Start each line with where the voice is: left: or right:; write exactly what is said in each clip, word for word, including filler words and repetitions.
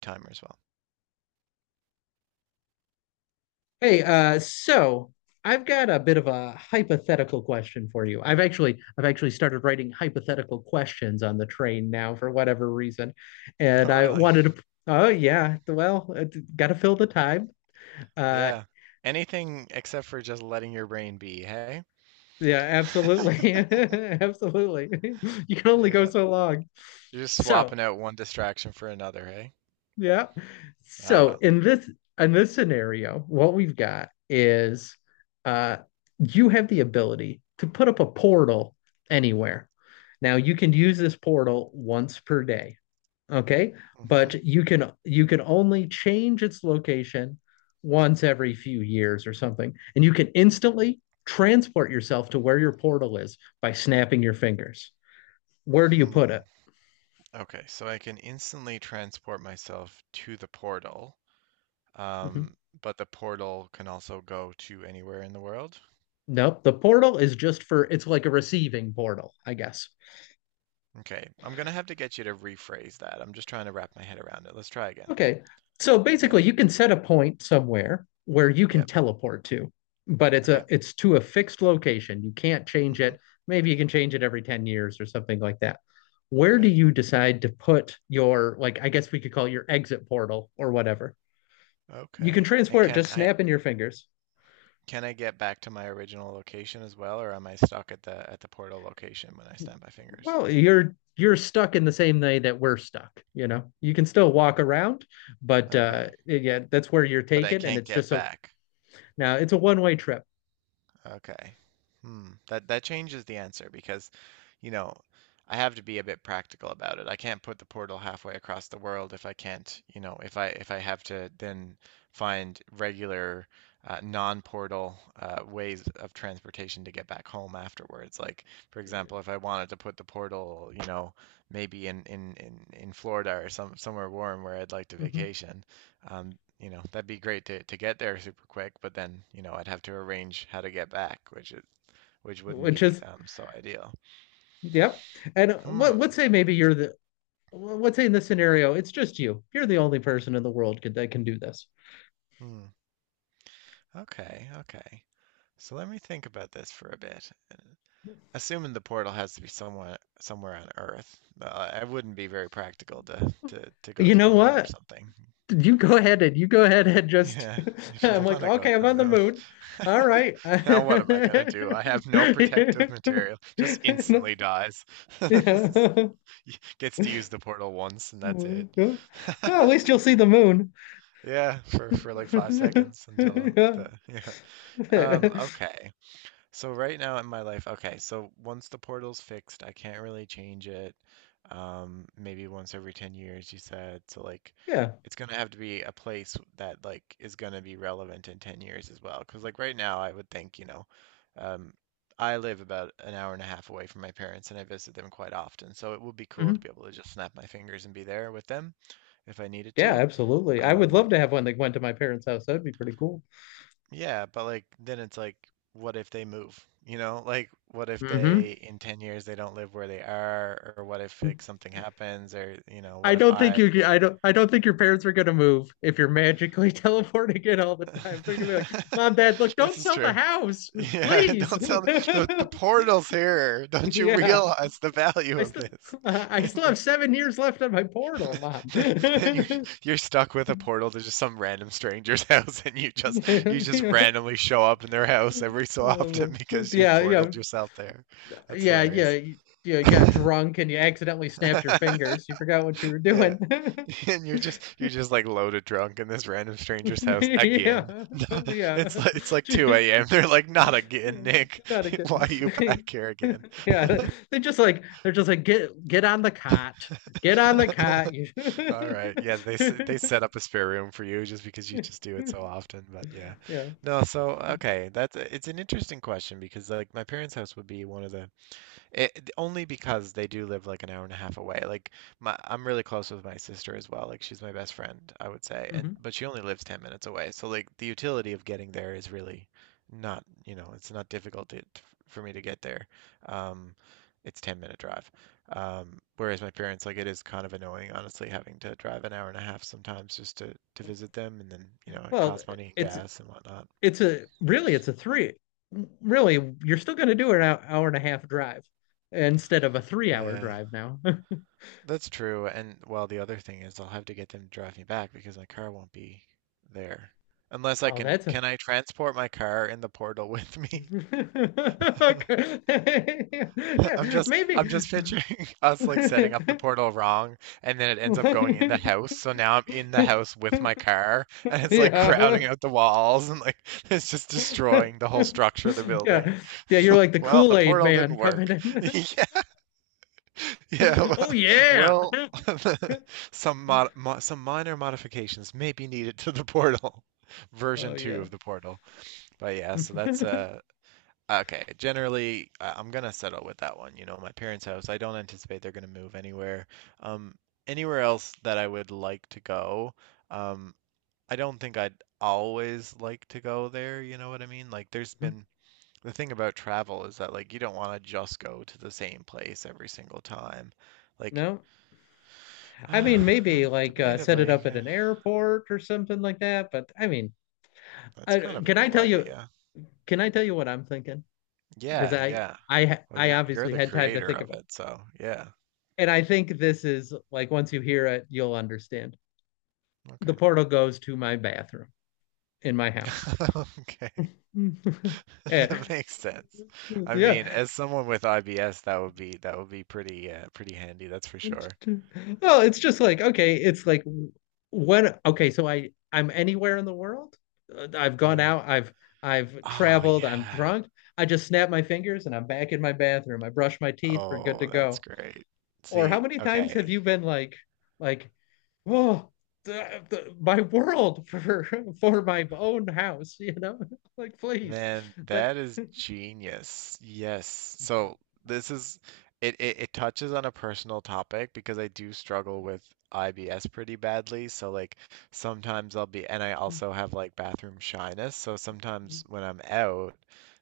right: Timer as well.
left: Hey, uh, so I've got a bit of a hypothetical question for you. I've actually I've actually started writing hypothetical questions on the train now for whatever reason, and
right: Oh,
left: I
right: really?
left: wanted to. Oh yeah, well, got to fill the time. Uh,
right: Yeah. Anything except for just letting your brain be, hey?
left: yeah, absolutely, absolutely. You can only go
right: Yeah.
left: so long.
right: You're just
left: So,
right: swapping out one distraction for another, hey?
left: Yeah.
right: Ah,
left: So
right: well.
left: in this in this scenario, what we've got is uh you have the ability to put up a portal anywhere. Now you can use this portal once per day, okay?
right: Mm-hmm.
left: But you can you can only change its location once every few years or something. And you can instantly transport yourself to where your portal is by snapping your fingers. Where do you put it?
right: Hmm. Okay, so I can instantly transport myself to the portal. Um,
left: Mhm.
right: but the portal can also go to anywhere in the world.
left: Nope. The portal is just for it's like a receiving portal, I guess.
right: Okay, I'm gonna have to get you to rephrase that. I'm just trying to wrap my head around it. Let's try again.
left: Okay. So basically
right: Yeah.
left: you can set a point somewhere where you can
right: Yep.
left: teleport to, but it's
right: Okay.
left: a it's to a fixed location. You can't change
right: Mm-hmm.
left: it. Maybe you can change it every ten years or something like that. Where
right: Okay.
left: do you decide to put your, like, I guess we could call it your exit portal or whatever? You can
right: Okay. And
left: transport it
right: can
left: just
right: I
left: snapping your fingers.
right: can I get back to my original location as well, or am I stuck at the at the portal location when I snap my fingers?
left: Well, you're you're stuck in the same way that we're stuck, you know, you can still walk around, but uh
right: Okay.
left: yeah, that's where you're
right: But I
left: taken, and
right: can't
left: it's
right: get
left: just so
right: back.
left: now it's a one-way trip.
right: Okay. Hmm. That that changes the answer because, you know, I have to be a bit practical about it. I can't put the portal halfway across the world if I can't, you know, if I if I have to then find regular uh, non-portal uh, ways of transportation to get back home afterwards. Like, for example, if I wanted to put the portal, you know, maybe in in in, in Florida or some somewhere warm where I'd like to
left: Mhm.
right: vacation, um, you know, that'd be great to, to get there super quick, but then, you know, I'd have to arrange how to get back, which is which wouldn't
left: Which
right: be
left: is,
right: um, so ideal.
left: yep. And uh,
right: Hmm.
left: what, let's say maybe you're the well, let's say in this scenario it's just you you're the only person in the world could, that can do this.
right: Hmm. Okay, okay. So let me think about this for a bit. Assuming the portal has to be somewhere somewhere on Earth, uh, it wouldn't be very practical to, to to go
left: You
right: to the
left: know
right: moon or
left: what,
right: something.
left: you go ahead and you go ahead and just
right: Yeah, if you
left: I'm like,
right: want to go
left: okay,
right: to
left: I'm
right: the
left: on the
right: moon.
left: moon, all right.
right: Now what am I gonna do? I have no protective material. Just instantly dies.
left: Yeah.
right: Gets to use the portal once and that's it.
left: Mm, yeah. Well, at least you'll see the moon.
right: Yeah, for for like five seconds until
left: Yeah.
right: the yeah. Um, okay. So right now in my life, okay, so once the portal's fixed, I can't really change it. Um, maybe once every ten years, you said. So like
left: Yeah.
right: it's gonna have to be a place that like is gonna be relevant in ten years as well. Because like right now I would think, you know, um I live about an hour and a half away from my parents and I visit them quite often. So it would be cool to
left: Hmm.
right: be able to just snap my fingers and be there with them if I needed
left: Yeah,
right: to.
left: absolutely. I would
right: Um,
left: love to have one that went to my parents' house. That'd be pretty cool.
right: yeah, but like then it's like what if they move? You know, like what if
left: Hmm.
right: they in ten years they don't live where they are or what if like something happens or you know,
left: I
right: what if
left: don't think
right: I
left: you I don't I don't think your parents are gonna move if you're magically teleporting it all the time. They're gonna be like, Mom, Dad, look, don't
right: this is
left: sell the
right: true.
left: house,
right: Yeah,
left: please.
right: don't sell the, the the portal's here. Don't you
left: Yeah.
right: realize the value
left: I
right: of
left: still
right: this?
left: I still have seven years left on my portal, Mom.
right: Then then you're you're stuck with a portal to just some random stranger's house and you just you just
left: Yeah.
right: randomly show up in their house every so often
left: Uh,
right: because you
left: yeah, yeah.
right: portaled yourself there. That's
left: Yeah, yeah,
right: hilarious.
left: you, you got drunk and you accidentally snapped your fingers. You forgot what you were
right: Yeah.
left: doing.
right: And you're just you're just like loaded drunk in this random stranger's house again.
left: Yeah,
right: It's
left: yeah.
right: like it's like two a m. They're like, not again, Nick.
left: Not a
right: Why are you
left: good.
right: back here again?
left: Yeah, they just like they're just like get get on the cot, get on the cot. You-
right: All right. Yeah, they s- they set up a spare room for you just because you just do it so often, but yeah.
left: Yeah.
right: No, so okay, that's it's an interesting question because like my parents' house would be one of the it only because they do live like an hour and a half away. Like my, I'm really close with my sister as well. Like she's my best friend, I would say. And
left: Hmm.
right: but she only lives ten minutes away. So like the utility of getting there is really not, you know, it's not difficult to, for me to get there. Um, it's ten minute drive. Um, whereas my parents, like it is kind of annoying, honestly, having to drive an hour and a half sometimes just to to visit them, and then, you know, it
left: Well,
right: costs money,
left: it's
right: gas and whatnot.
left: it's a really it's a three. Really, you're still going to do an hour, hour and a half drive instead of a three hour
right: Yeah.
left: drive now.
right: That's true. And well, the other thing is I'll have to get them to drive me back because my car won't be there. Unless I
left: Oh,
right: can,
left: that's a.
right: can I transport my car in the portal with me?
left: Okay.
right: I'm just, I'm
left: Maybe.
right: just picturing us like setting up the portal wrong, and then it ends up going in the house. So now I'm in the house with my car, and it's like crowding
left: Yeah.
right: out the walls, and like it's just destroying the whole structure of the building.
left: Yeah. Yeah,
right: It's
left: you're
right: like,
left: like the
right: well, the
left: Kool-Aid
right: portal
left: man
right: didn't
left: coming
right: work.
left: in.
right: Yeah. Yeah,
left: Oh yeah.
right: well, well, some mod, mo some minor modifications may be needed to the portal,
left: Oh
right: version two
left: yeah.
right: of the portal. But yeah, so that's uh okay. Generally, I- I'm gonna settle with that one. You know, my parents' house. I don't anticipate they're gonna move anywhere. Um, Anywhere else that I would like to go. Um, I don't think I'd always like to go there. You know what I mean? Like, there's been the thing about travel is that like you don't want to just go to the same place every single time like
left: No. I
right: Uh,
left: mean,
right: uh,
left: maybe like uh, set it
right: debatably,
left: up at
right: eh,
left: an airport or something like that, but I mean,
right: that's kind
left: I,
right: of a
left: can I
right: cool
left: tell you
right: idea.
left: can I tell you what I'm thinking? Because
right: Yeah,
left: I
right: yeah.
left: I
right: Well,
left: I
right: you're you're
left: obviously
right: the
left: had time to
right: creator
left: think
right: of
left: about.
right: it, so yeah.
left: And I think this is like once you hear it, you'll understand. The
right: Okay.
left: portal goes to my bathroom in my house.
right: Okay.
left: Eh,
right: That makes sense. I
left: yeah.
right: mean, as someone with I B S, that would be that would be pretty uh, pretty handy, that's for sure.
left: Well, it's just like, okay, it's like when, okay, so I, I'm anywhere in the world. Uh, I've gone
right: Yeah.
left: out, I've, I've
right: Oh
left: traveled, I'm
right: yeah.
left: drunk. I just snap my fingers and I'm back in my bathroom. I brush my teeth, we're good to
right: Oh, that's
left: go.
right: great.
left: Or how
right: See,
left: many times have
right: okay.
left: you been like, like, well, the, the, my world for for my own house, you know, like please,
right: Man,
left: that,
right: that is genius. Yes. So this is it, it it touches on a personal topic because I do struggle with I B S pretty badly. So like sometimes I'll be and I also have like bathroom shyness. So sometimes when I'm out,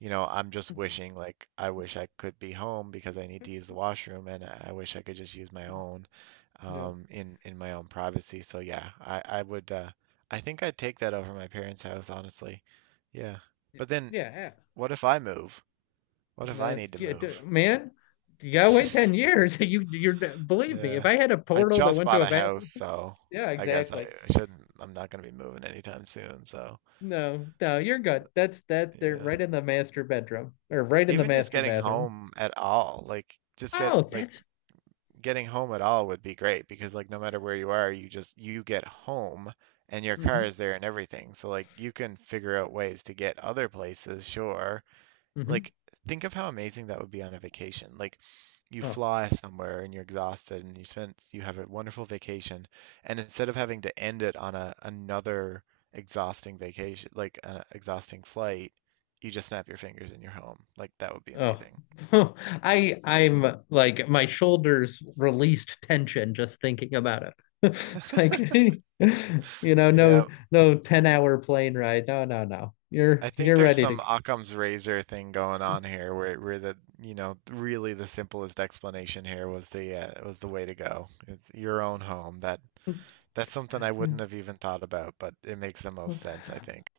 right: you know, I'm just wishing like I wish I could be home because I need to use the washroom and I I wish I could just use my own
left: no,
right: um in in my own privacy. So yeah, I I would uh I think I'd take that over my parents' house, honestly. Yeah.
left: yeah,
right: But then
left: yeah,
right: what if I move? What if I
left: no,
right: need to
left: yeah,
right: move?
left: man, you gotta wait ten years. You, you're believe me, if
right: Yeah.
left: I had a
right: I
left: portal that
right: just
left: went to
right: bought
left: a
right: a house,
left: bathroom,
right: so
left: yeah,
right: I guess I,
left: exactly.
right: I shouldn't, I'm not going to be moving anytime soon, so
left: No, no, you're good. That's that. They're
right: yeah.
left: right in the master bedroom or right in the
right: Even just
left: master
right: getting
left: bathroom.
right: home at all, like just get
left: Oh,
right: like
left: that's
right: getting home at all would be great because like no matter where you are, you just you get home and your
left: mm-hmm,
right: car is there and everything. So like you can figure out ways to get other places, sure,
left: mm-hmm.
right: like, think of how amazing that would be on a vacation. Like, you
left: Oh,
right: fly somewhere and you're exhausted and you spend you have a wonderful vacation and instead of having to end it on a another exhausting vacation like an exhausting flight, you just snap your fingers and you're home. Like that would be
left: Oh,
right: amazing.
left: I I'm like my shoulders released tension just thinking about it. Like, you know, no
right: Yeah,
left: no ten hour plane ride. No, no, no. You're
right: I think
left: you're
right: there's
left: ready to
right: some Occam's razor thing going on here where where the you know really the simplest explanation here was the uh, was the way to go. It's your own home. that That's something I wouldn't have even thought about, but it makes the
left: go.
right: most sense, I think.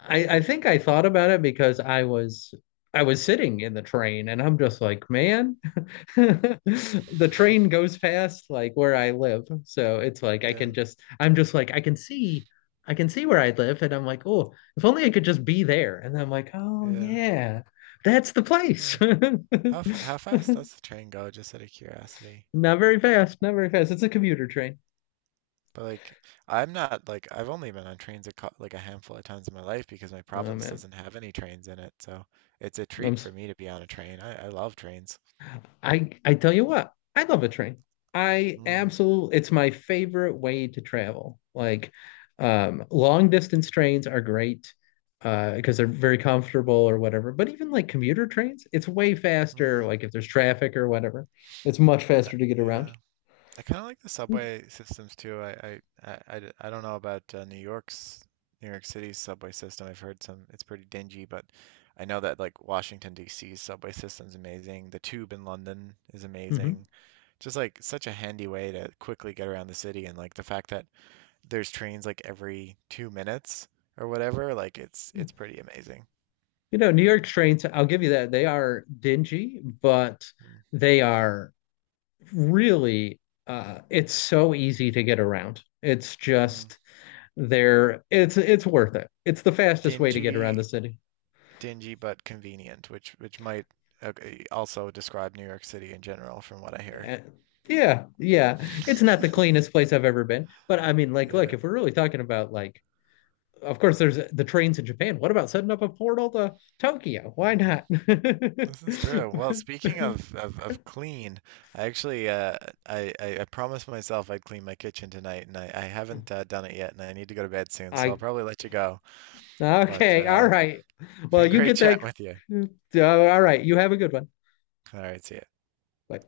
left: I I think I thought about it because I was I was sitting in the train and I'm just like, man, the train goes past like where I live. So it's like I
right: Yeah,
left: can just I'm just like I can see I can see where I live and I'm like, oh, if only I could just be there. And I'm like, oh
right: yeah.
left: yeah, that's the place.
right: Huh. How f how fast does the train go, just out of curiosity?
left: Not very fast, not very fast. It's a commuter train.
right: But like, I'm not like I've only been on trains a cou- like a handful of times in my life because my
left: Oh
right: province
left: man.
right: doesn't have any trains in it, so it's a
left: I'm
right: treat
left: s-
right: for me to be on a train. I, I love trains.
left: I I tell you what, I love a train. I
right: Mm,
left: absolutely, it's my favorite way to travel. Like, um, long distance trains are great uh, because they're very comfortable or whatever. But even like commuter trains, it's way
right: mm,
left: faster. Like if there's traffic or whatever, it's much
right: uh,
left: faster to get around.
right: yeah. I kind of like the
left: Mm.
right: subway systems too. I, I, I, I d- I don't know about uh, New York's New York City's subway system. I've heard some it's pretty dingy, but I know that like Washington D C's subway system's amazing. The tube in London is
left: Hmm.
right: amazing. Just like such a handy way to quickly get around the city and like the fact that there's trains like every two minutes or whatever, like it's it's pretty amazing.
left: You know, New York trains, I'll give you that. They are dingy, but
right: Mm,
left: they are really uh it's so easy to get around. It's
right: mm.
left: just they're it's it's worth it. It's the fastest way to get around the
right: Dingy
left: city.
right: Dingy but convenient, which which might uh, also describe New York City in general, from what I hear.
left: Uh, yeah, yeah. It's not the cleanest place I've ever been, but I mean, like, look,
right: Yeah,
left: if we're really talking about like, of course, there's the trains in Japan. What about setting up a portal to Tokyo? Why
right: mm,
left: not?
right: this is true. Well, speaking of, of, of clean, I actually uh, I, I I promised myself I'd clean my kitchen tonight, and I, I haven't uh, done it yet, and I need to go to bed soon, so
left: I
right: I'll probably let you go. But
left: Okay, all
right: uh,
left: right.
right: it's
left: Well,
right: been
left: you
right: great
left: get that.
right: chatting with you.
left: Uh, all right, you have a good one.
right: All right, see ya.
left: Bye.